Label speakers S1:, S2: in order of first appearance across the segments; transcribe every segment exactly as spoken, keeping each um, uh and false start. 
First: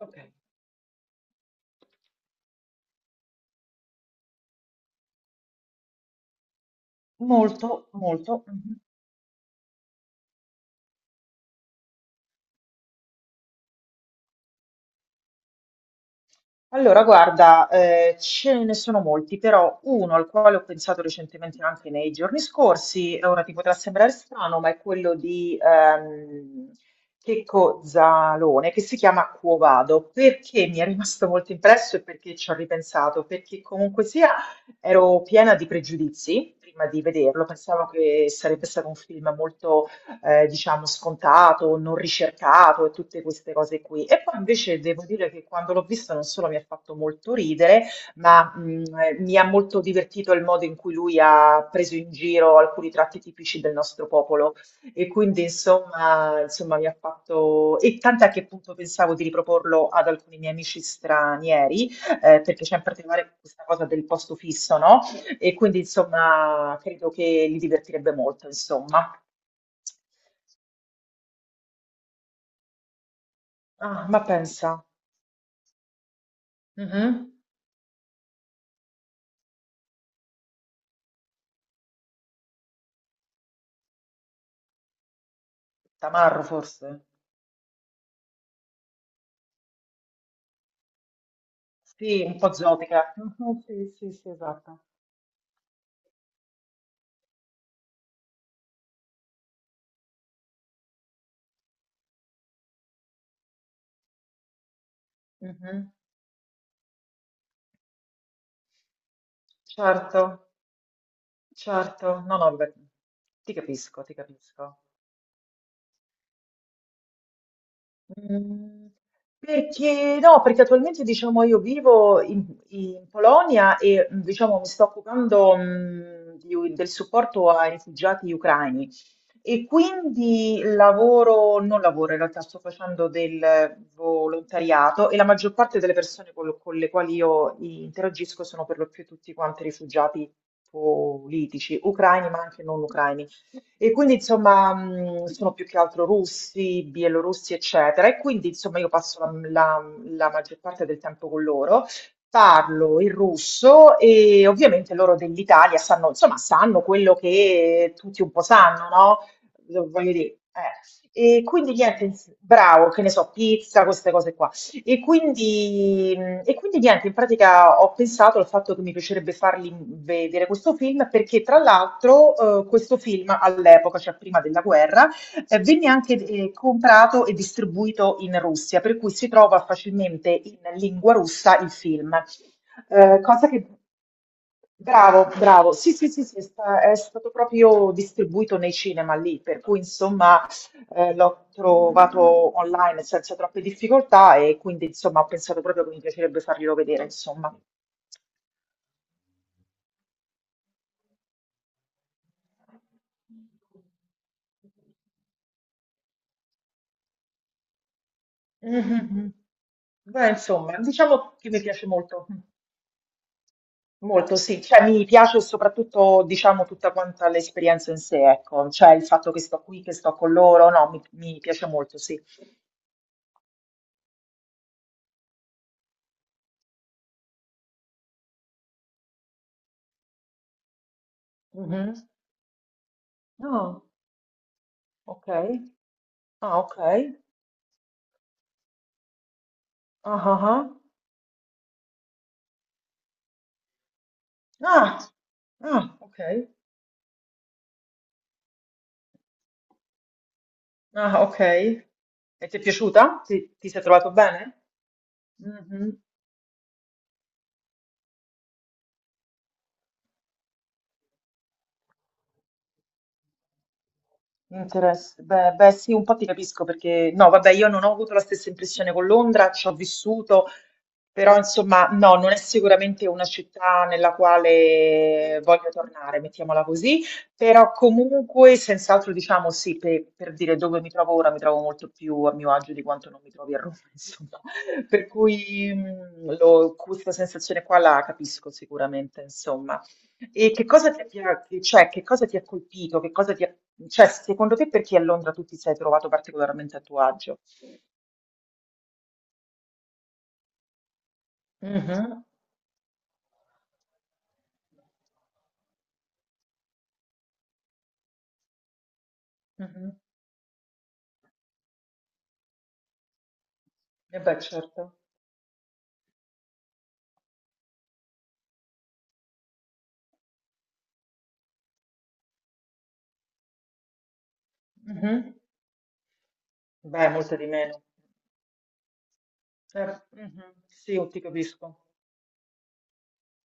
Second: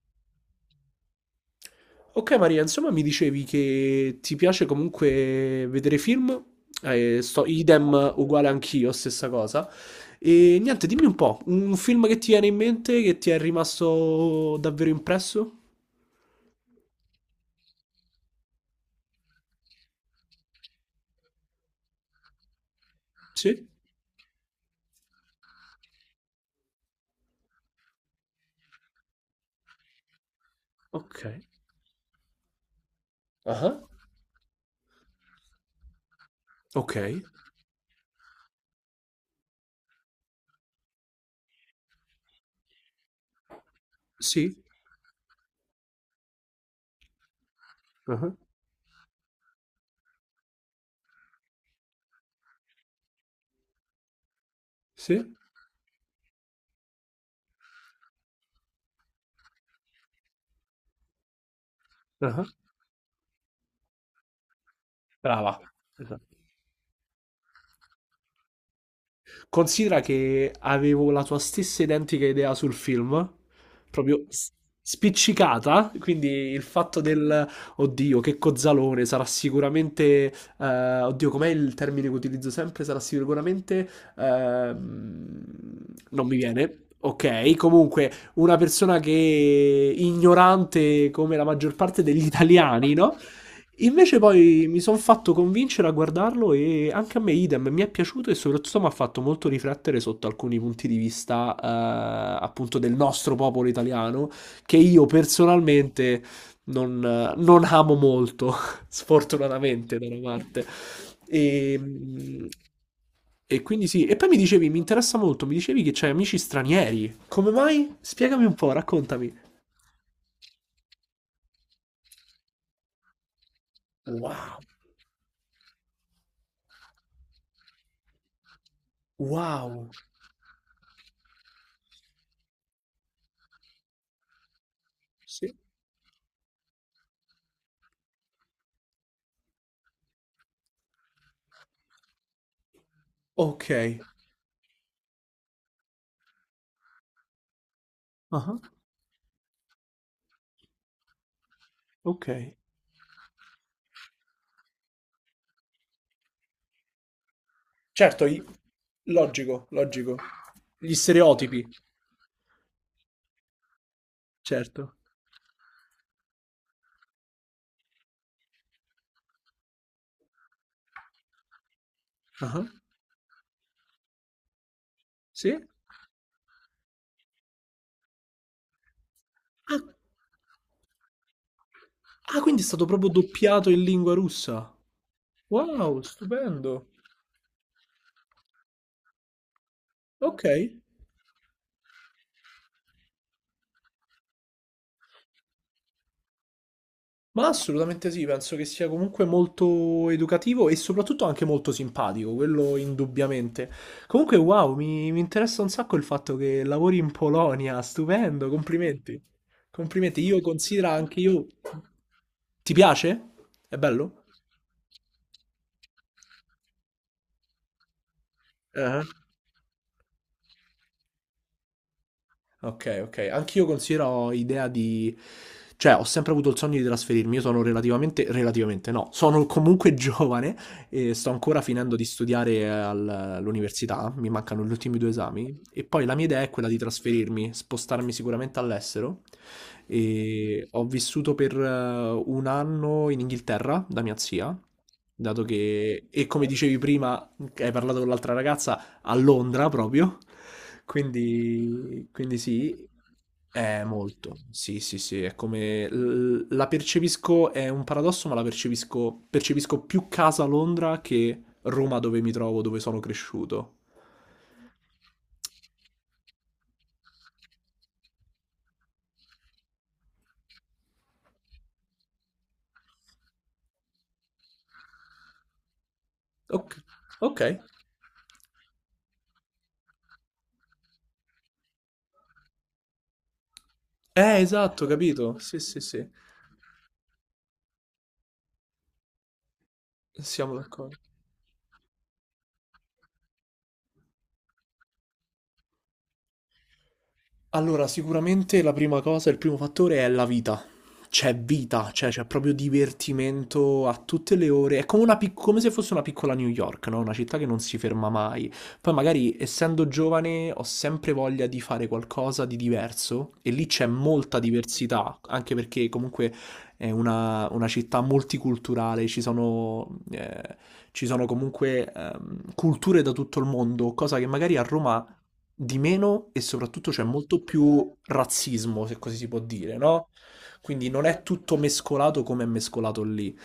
S1: Okay.
S2: Ok Maria, insomma mi dicevi che ti piace comunque vedere film, eh, sto,
S1: Molto,
S2: idem
S1: molto.
S2: uguale
S1: Mh-mh.
S2: anch'io, stessa cosa. E niente, dimmi un po', un film che ti viene in mente, che ti è rimasto davvero impresso?
S1: Allora guarda, ehm, ce ne sono molti, però uno al quale ho pensato recentemente anche nei giorni scorsi, e ora ti
S2: Sì?
S1: potrà sembrare strano, ma è quello di, ehm, Checco Zalone, che si chiama Quo Vado. Perché mi è
S2: Ok.
S1: rimasto molto impresso e perché ci ho ripensato? Perché
S2: Ah,
S1: comunque sia ero piena di pregiudizi prima
S2: ok.
S1: di vederlo, pensavo che sarebbe stato un film molto eh, diciamo scontato, non ricercato e tutte queste cose qui. E poi
S2: Sì?
S1: invece devo dire che quando l'ho visto non solo mi ha fatto molto ridere,
S2: Ah,
S1: ma mh, eh, mi ha molto divertito il modo in cui lui ha preso in giro alcuni tratti tipici del nostro popolo e
S2: sì?
S1: quindi insomma, insomma mi ha fatto e tant'è che appunto pensavo di riproporlo ad alcuni miei amici stranieri, eh,
S2: Ah,
S1: perché c'è in particolare questa cosa del posto fisso, no?
S2: brava.
S1: E quindi
S2: Esatto.
S1: insomma credo che li divertirebbe molto, insomma.
S2: Considera che avevo la tua stessa identica idea sul film,
S1: Ah, ma
S2: proprio s-
S1: pensa.
S2: spiccicata, quindi il fatto
S1: Mhm.
S2: del oddio, che cozzalone, sarà sicuramente eh, oddio, com'è il termine che utilizzo sempre? Sarà sicuramente ehm, non mi
S1: Tamarro
S2: viene.
S1: forse?
S2: Ok, comunque una persona che ignorante come la maggior parte
S1: Sì,
S2: degli
S1: un po'
S2: italiani,
S1: zotica.
S2: no?
S1: Mhm. Sì, sì,
S2: Invece
S1: sì,
S2: poi mi
S1: esatto.
S2: sono fatto convincere a guardarlo e anche a me idem, mi è piaciuto e soprattutto mi ha fatto molto riflettere sotto alcuni punti di vista eh, appunto del nostro popolo italiano, che io
S1: Mhm.
S2: personalmente non, non amo molto, sfortunatamente da una
S1: Certo,
S2: parte. E,
S1: certo. No, no, vabbè. Ti
S2: e quindi sì,
S1: capisco,
S2: e
S1: ti
S2: poi mi dicevi, mi
S1: capisco.
S2: interessa molto, mi dicevi che c'hai amici stranieri. Come mai? Spiegami un po',
S1: Mhmm,
S2: raccontami.
S1: perché no, perché attualmente diciamo io vivo in in Polonia e, mhmm,
S2: Wow,
S1: diciamo mi sto occupando, mhmm, di u del supporto ai rifugiati ucraini e
S2: wow,
S1: quindi lavoro non lavoro in realtà, sto facendo del volontariato e la maggior
S2: sì.
S1: parte delle persone con lo con le quali io interagisco sono per lo più tutti quanti rifugiati politici, ucraini ma anche non ucraini.
S2: Ok.
S1: E quindi insomma mh, sono più che altro russi, bielorussi, eccetera. E quindi
S2: Ah.
S1: insomma io passo la, la- la maggior parte del tempo con loro,
S2: Ok.
S1: parlo il russo e ovviamente loro dell'Italia sanno, insomma, sanno quello che tutti
S2: Certo,
S1: un
S2: i-
S1: po' sanno,
S2: logico,
S1: no? Voglio
S2: logico.
S1: dire, eh.
S2: Gli
S1: E
S2: stereotipi,
S1: quindi niente, bravo, che ne so, pizza, queste cose qua.
S2: certo.
S1: E quindi, e quindi niente, in pratica ho pensato al fatto che mi piacerebbe fargli vedere questo film perché tra l'altro
S2: Ah,
S1: eh, questo film all'epoca, cioè prima della guerra,
S2: sì?
S1: eh, venne
S2: Ah,
S1: anche eh, comprato e distribuito in Russia, per cui si trova facilmente in lingua russa il film.
S2: ah, quindi è stato proprio
S1: Eh, cosa che...
S2: doppiato in lingua russa.
S1: Bravo, bravo. Sì,
S2: Wow,
S1: sì, sì, sì, sta-
S2: stupendo.
S1: è stato proprio distribuito nei cinema lì, per cui
S2: Ok.
S1: insomma... Eh, l'ho trovato online senza troppe difficoltà e quindi insomma ho pensato proprio che mi piacerebbe farglielo vedere,
S2: Ma
S1: insomma.
S2: assolutamente sì, penso che sia comunque molto educativo e soprattutto anche molto simpatico, quello indubbiamente. Comunque, wow, mi, mi interessa un sacco il fatto che lavori in Polonia, stupendo, complimenti.
S1: Mhm.
S2: Complimenti,
S1: Beh,
S2: io
S1: insomma,
S2: considero anche
S1: diciamo
S2: io...
S1: che mi piace molto,
S2: Ti piace? È bello?
S1: molto sì, cioè mi piace soprattutto, diciamo, tutta quanta l'esperienza in sé, ecco, cioè
S2: Eh.
S1: il fatto che sto qui, che sto con loro, no, mi, mi piace molto, sì.
S2: Ok, ok. Anch'io considero idea di... Cioè, ho sempre avuto il sogno di trasferirmi. Io sono relativamente... Relativamente no. Sono comunque giovane e sto ancora finendo
S1: Mhm.
S2: di studiare al-
S1: Ah,
S2: all'università. Mi mancano gli ultimi due
S1: ok.
S2: esami. E poi la mia idea è
S1: Ah,
S2: quella di
S1: ok.
S2: trasferirmi, spostarmi sicuramente all'estero.
S1: Ah, ah,
S2: E
S1: ah.
S2: ho vissuto per eh, un anno in Inghilterra da mia zia.
S1: Ah,
S2: Dato
S1: ah,
S2: che,
S1: ok.
S2: e come dicevi prima, che hai parlato con l'altra ragazza, a Londra proprio.
S1: Ah, ok.
S2: Quindi, quindi
S1: E ti è
S2: sì,
S1: piaciuta? Ti, ti sei
S2: è
S1: trovato
S2: molto.
S1: bene?
S2: Sì, sì, sì, è come
S1: Mhm.
S2: l- la percepisco, è un paradosso, ma la percepisco, percepisco più casa a Londra che Roma dove mi trovo, dove sono cresciuto.
S1: Interess- Beh, beh, sì, un po' ti capisco perché no, vabbè, io non ho avuto la stessa impressione con Londra, ci ho vissuto, però insomma, no, non è sicuramente una città nella quale voglio tornare, mettiamola
S2: Ok,
S1: così,
S2: ok.
S1: però comunque, senz'altro, diciamo sì, per, per dire dove mi trovo ora, mi trovo molto più a mio agio di quanto non mi trovi a Roma,
S2: Eh,
S1: insomma,
S2: esatto,
S1: per
S2: capito. Sì,
S1: cui
S2: sì, sì.
S1: mm, lo- questa sensazione qua la capisco sicuramente, insomma. E
S2: Siamo
S1: che cosa
S2: d'accordo.
S1: ti ha, ti ha- cioè, che cosa ti ha colpito? Che cosa ti ha, cioè, secondo te perché a Londra tu ti sei trovato particolarmente a tuo agio?
S2: Allora, sicuramente la prima cosa, il primo fattore è la vita. C'è vita, cioè
S1: Mhm,
S2: c'è proprio divertimento a tutte le ore. È come, una pic- come se fosse una piccola New York, no? Una città che non si ferma mai. Poi magari, essendo
S1: mhm.
S2: giovane, ho sempre voglia di fare qualcosa di diverso e lì c'è
S1: Eh
S2: molta
S1: beh, certo.
S2: diversità, anche perché comunque è una, una città multiculturale, ci sono, eh, ci sono comunque ehm, culture da tutto il mondo, cosa che magari a Roma
S1: Mhm.
S2: di meno e soprattutto c'è
S1: Beh, molto
S2: molto
S1: di meno.
S2: più razzismo, se così si può dire,
S1: Eh,
S2: no?
S1: mhm.
S2: Quindi non
S1: Sì, ti
S2: è tutto
S1: capisco.
S2: mescolato come è mescolato lì.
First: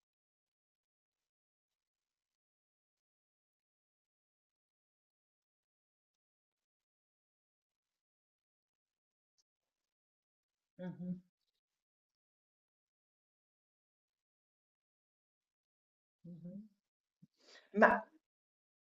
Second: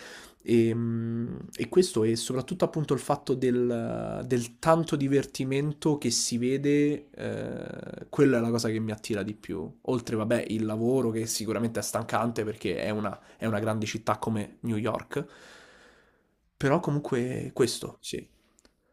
S2: E, mm, e questo è soprattutto appunto il fatto del, del tanto divertimento che si vede, eh, quella è la cosa che mi attira di più. Oltre, vabbè, il lavoro
S1: Mhm,
S2: che sicuramente è stancante perché è una, è una grande città come New York,
S1: mhm.
S2: però comunque questo,
S1: Ma,
S2: sì.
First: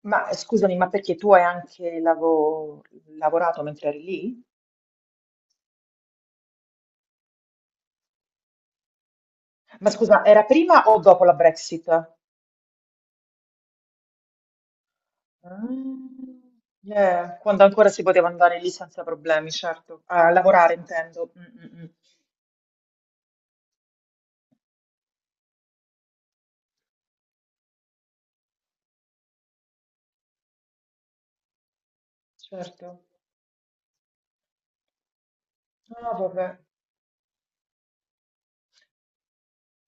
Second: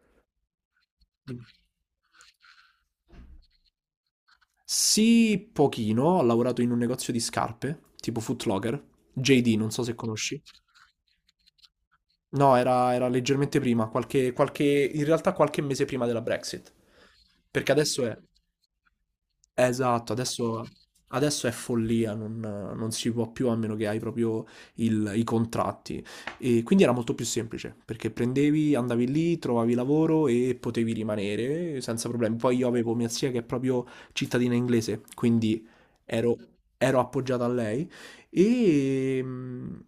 S1: ma, eh, scusami, ma perché tu hai anche lavo- lavorato mentre eri lì?
S2: Sì, pochino, ho lavorato in un negozio di scarpe, tipo Foot Locker, J D, non so
S1: Ma
S2: se
S1: scusa,
S2: conosci.
S1: era prima o dopo la Brexit?
S2: No, era, era leggermente prima, qualche, qualche, in realtà qualche mese prima della
S1: Mm,
S2: Brexit,
S1: yeah. Quando
S2: perché
S1: ancora si
S2: adesso è...
S1: poteva andare lì senza problemi, certo.
S2: Esatto,
S1: A
S2: adesso,
S1: lavorare, intendo.
S2: adesso è
S1: Mm, mm, mm.
S2: follia, non, non si può più a meno che hai proprio il- i contratti. E quindi era molto più semplice, perché prendevi, andavi lì, trovavi lavoro e potevi rimanere senza problemi. Poi io
S1: Certo.
S2: avevo mia zia che è proprio cittadina inglese, quindi
S1: Ah,
S2: ero,
S1: vabbè.
S2: ero appoggiato a lei e,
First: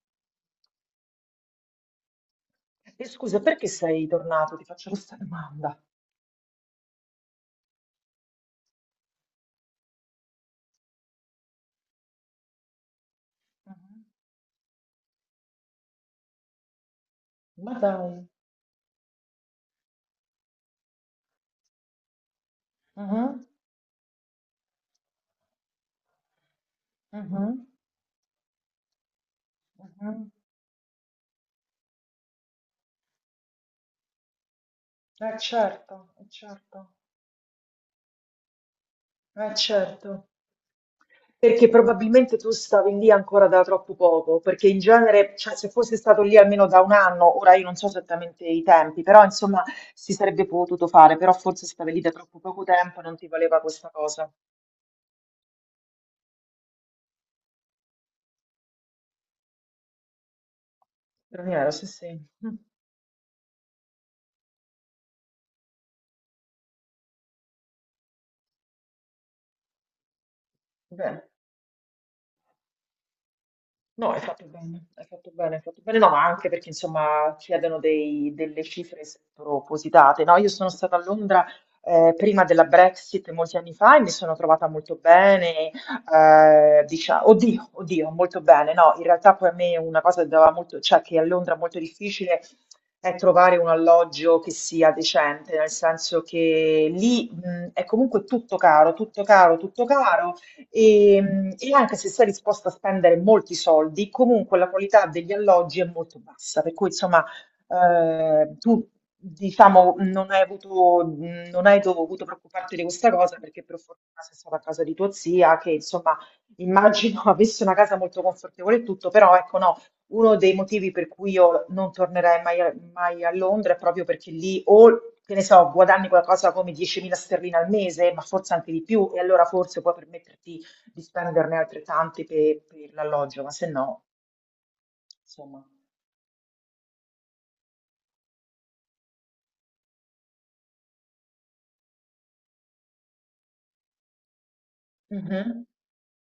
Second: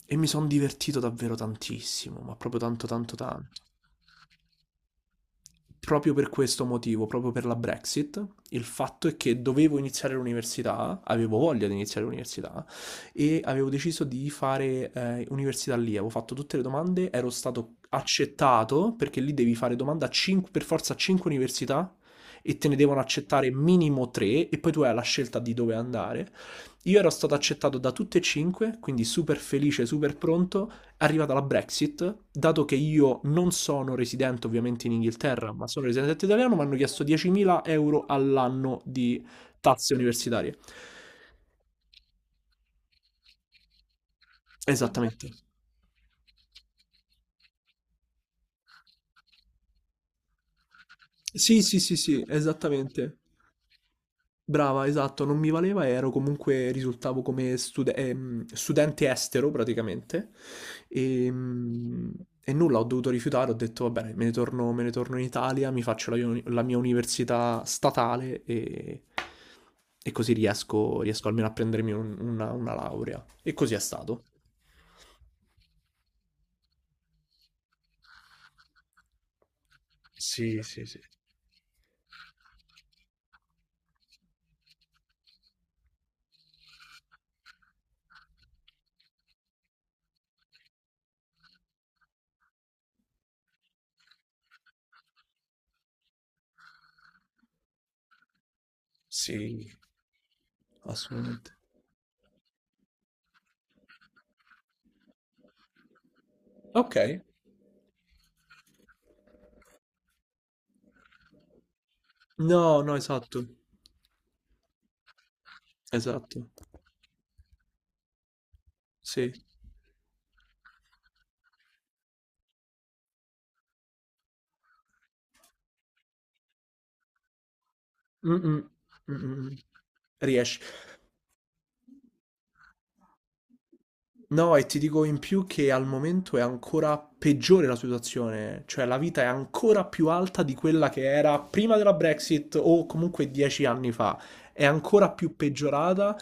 S2: e mi sono divertito davvero tantissimo, ma proprio tanto
S1: E
S2: tanto
S1: scusa,
S2: tanto
S1: perché sei tornato? Ti faccio questa domanda.
S2: proprio per questo motivo, proprio per la Brexit, il fatto è che dovevo iniziare l'università, avevo voglia di iniziare l'università e avevo
S1: Mhm.
S2: deciso di fare eh, università lì, avevo fatto tutte le domande, ero
S1: Ma
S2: stato
S1: dai.
S2: accettato perché lì devi fare domanda a cinque- per forza a cinque università e te ne devono
S1: Mhm,
S2: accettare minimo tre e poi tu hai la scelta di dove andare. Io ero stato
S1: mhm,
S2: accettato da tutte e cinque, quindi super felice, super
S1: mhm.
S2: pronto, arrivata la Brexit, dato che io non sono residente ovviamente in
S1: Eh
S2: Inghilterra, ma sono
S1: certo,
S2: residente
S1: eh
S2: italiano, mi hanno
S1: certo,
S2: chiesto diecimila euro all'anno di
S1: eh
S2: tasse
S1: certo.
S2: universitarie.
S1: Perché probabilmente tu stavi lì ancora da troppo poco, perché in
S2: Esattamente.
S1: genere, cioè, se fosse stato lì almeno da un anno, ora io non so esattamente i tempi, però insomma si sarebbe potuto fare, però
S2: Sì,
S1: forse
S2: sì,
S1: stavi
S2: sì,
S1: lì da
S2: sì,
S1: troppo poco tempo e
S2: esattamente.
S1: non ti valeva questa cosa.
S2: Brava, esatto, non mi valeva, ero comunque, risultavo come stude- ehm, studente estero praticamente e,
S1: Però, sì, sì.
S2: mm, e
S1: Mm.
S2: nulla, ho dovuto rifiutare, ho detto va bene, me ne torno, me ne torno in Italia, mi faccio la, uni- la mia università statale e, e così riesco,
S1: Bene.
S2: riesco almeno a prendermi un- una, una laurea. E così è
S1: No, hai
S2: stato,
S1: fatto bene, hai fatto bene, hai fatto bene, no, ma anche perché insomma chiedono dei- delle cifre spropositate, no? Io
S2: sì,
S1: sono
S2: sì,
S1: stata
S2: sì.
S1: a Londra eh, prima della Brexit molti anni fa e mi sono trovata molto bene, eh, diciamo, oddio, oddio, molto bene, no? In realtà poi a me una cosa che dava molto, cioè che a Londra è molto difficile è trovare un alloggio che sia decente, nel senso che lì mh, è comunque tutto caro, tutto caro,
S2: Sì.
S1: tutto caro. E,
S2: Assolutamente.
S1: e anche se sei disposta a spendere molti soldi, comunque la qualità degli alloggi è molto bassa, per cui
S2: Ok.
S1: insomma eh, tu diciamo non hai avuto, mh, non hai dovuto preoccuparti
S2: No,
S1: di
S2: no,
S1: questa cosa
S2: esatto,
S1: perché per fortuna sei stata a casa di tua zia che insomma
S2: esatto,
S1: immagino avesse una casa molto confortevole e tutto,
S2: sì.
S1: però ecco no, uno dei motivi per cui io non tornerei mai a, mai a Londra è proprio perché lì o che ne so, guadagni qualcosa come diecimila sterline al mese, ma forse
S2: Mh-mh.
S1: anche di più, e allora
S2: Mh-mh-mh.
S1: forse puoi permetterti
S2: Riesci.
S1: di spenderne altrettanti pe- per l'alloggio, ma se no,
S2: No, e ti dico in più
S1: insomma.
S2: che al momento è ancora peggiore la situazione, cioè la vita è ancora più alta di quella che era prima della Brexit o comunque dieci anni fa. È ancora più
S1: Mhm.
S2: peggiorata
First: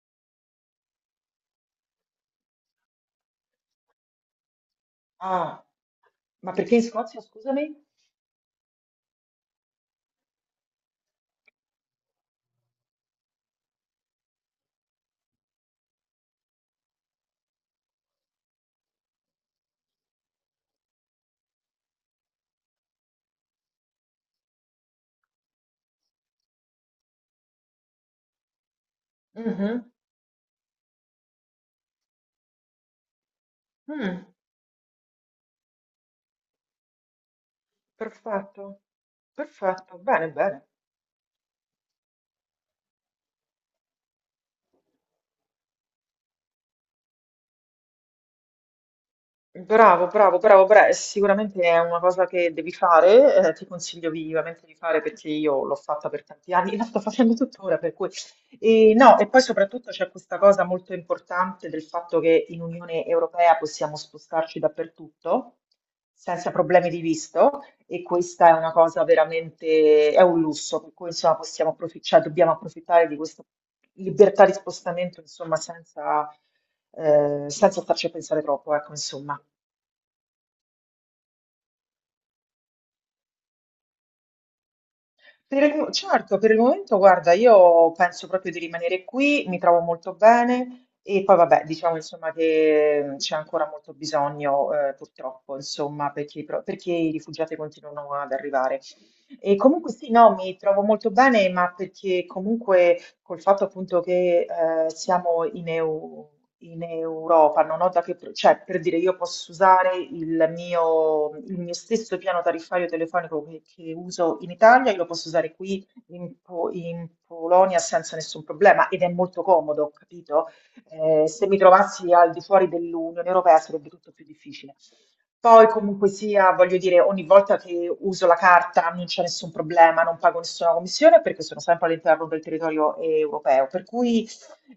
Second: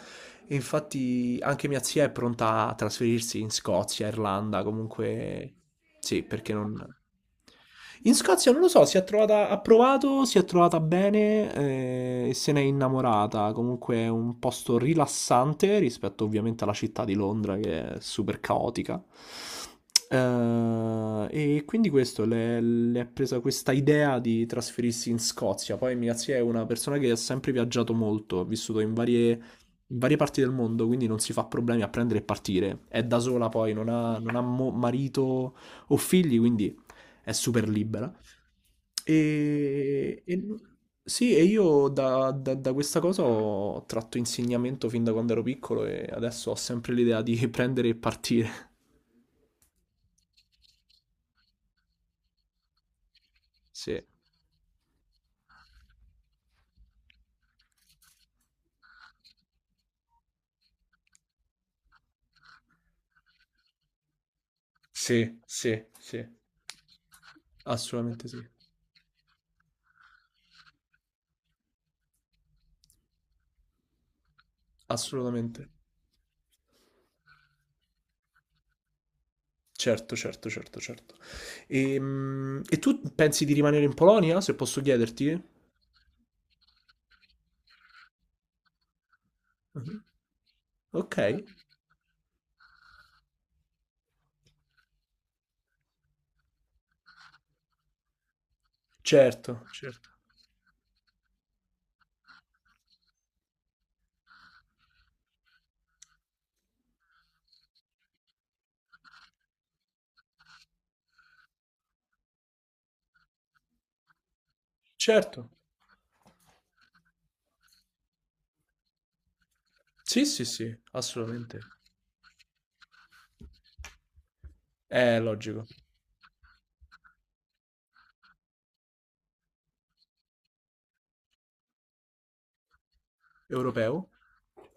S2: e infatti anche mia zia è pronta a trasferirsi in Scozia, Irlanda, comunque
S1: Ah,
S2: sì, perché
S1: ma perché in
S2: non...
S1: Scozia, scusami?
S2: In Scozia non lo so, si è trovata, ha provato, si è trovata bene eh, e se n'è innamorata. Comunque è un posto rilassante rispetto ovviamente alla città di Londra che è super caotica. Eh, e quindi questo, le, le è presa questa idea di trasferirsi in Scozia. Poi mia zia è una persona che ha sempre viaggiato molto, ha vissuto in varie,
S1: Mhm.
S2: in varie parti del mondo, quindi non si fa problemi a prendere e partire. È da sola poi, non ha,
S1: Mm,
S2: non ha mo- marito o figli, quindi è super libera.
S1: perfetto, perfetto,
S2: E,
S1: bene,
S2: e-
S1: bene.
S2: sì, e io da, da- da questa cosa ho tratto insegnamento fin da quando ero piccolo e adesso ho sempre l'idea di prendere e partire.
S1: Bravo, bravo, bravo, bra- eh, sicuramente è una cosa che devi fare, eh, ti
S2: Sì,
S1: consiglio vivamente di fare perché io l'ho fatta per tanti anni, la sto facendo tuttora, per cui... E, no, e poi soprattutto c'è questa cosa molto importante del fatto che in Unione Europea possiamo spostarci
S2: sì,
S1: dappertutto
S2: sì, sì,
S1: senza problemi di visto e
S2: assolutamente sì,
S1: questa è una cosa veramente, è un lusso, per cui insomma possiamo approfitt- cioè, dobbiamo approfittare di questa libertà di spostamento, insomma,
S2: assolutamente.
S1: senza, eh, senza starci a pensare troppo, ecco, insomma.
S2: Certo, certo, certo, certo. Ehm, E, tu pensi di rimanere in Polonia, se posso chiederti?
S1: Per il mo- certo, per il momento, guarda, io penso proprio di rimanere qui, mi trovo
S2: Mhm.
S1: molto bene e poi
S2: Ok,
S1: vabbè, diciamo insomma che mm, c'è ancora molto bisogno, eh, purtroppo, insomma, perché, i pro- perché i rifugiati continuano ad arrivare. E
S2: certo,
S1: comunque
S2: certo,
S1: sì, no, mi trovo molto bene, ma perché comunque col fatto appunto che eh, siamo in, E U in Europa, non ho da che, pro- cioè per dire io posso usare il mio, il mio stesso piano tariffario telefonico che, che uso in Italia, io lo posso
S2: certo.
S1: usare qui in, Po- in Polonia senza nessun problema ed è molto comodo,
S2: Sì, sì,
S1: capito?
S2: sì,
S1: Eh, se
S2: assolutamente.
S1: mi trovassi al di fuori dell'Unione Europea sarebbe tutto più difficile.
S2: È logico.
S1: Poi comunque sia, voglio dire, ogni volta che uso la carta non c'è nessun problema, non pago nessuna commissione perché sono sempre all'interno del territorio eh, europeo. Per
S2: Europeo.
S1: cui,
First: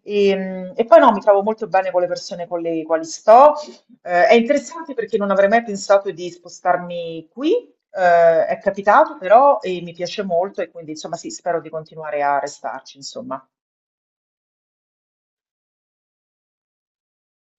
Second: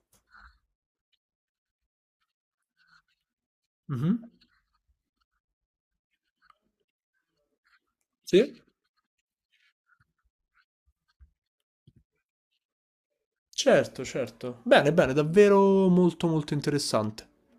S1: ehm, e poi no, mi trovo molto bene con le persone con le quali sto.
S2: Mhm.
S1: Eh, è interessante perché non avrei mai pensato di spostarmi qui, eh, è
S2: Sì?
S1: capitato però e mi piace molto e quindi insomma sì, spero di continuare a restarci, insomma.
S2: Certo, certo. Bene, bene, davvero molto molto interessante.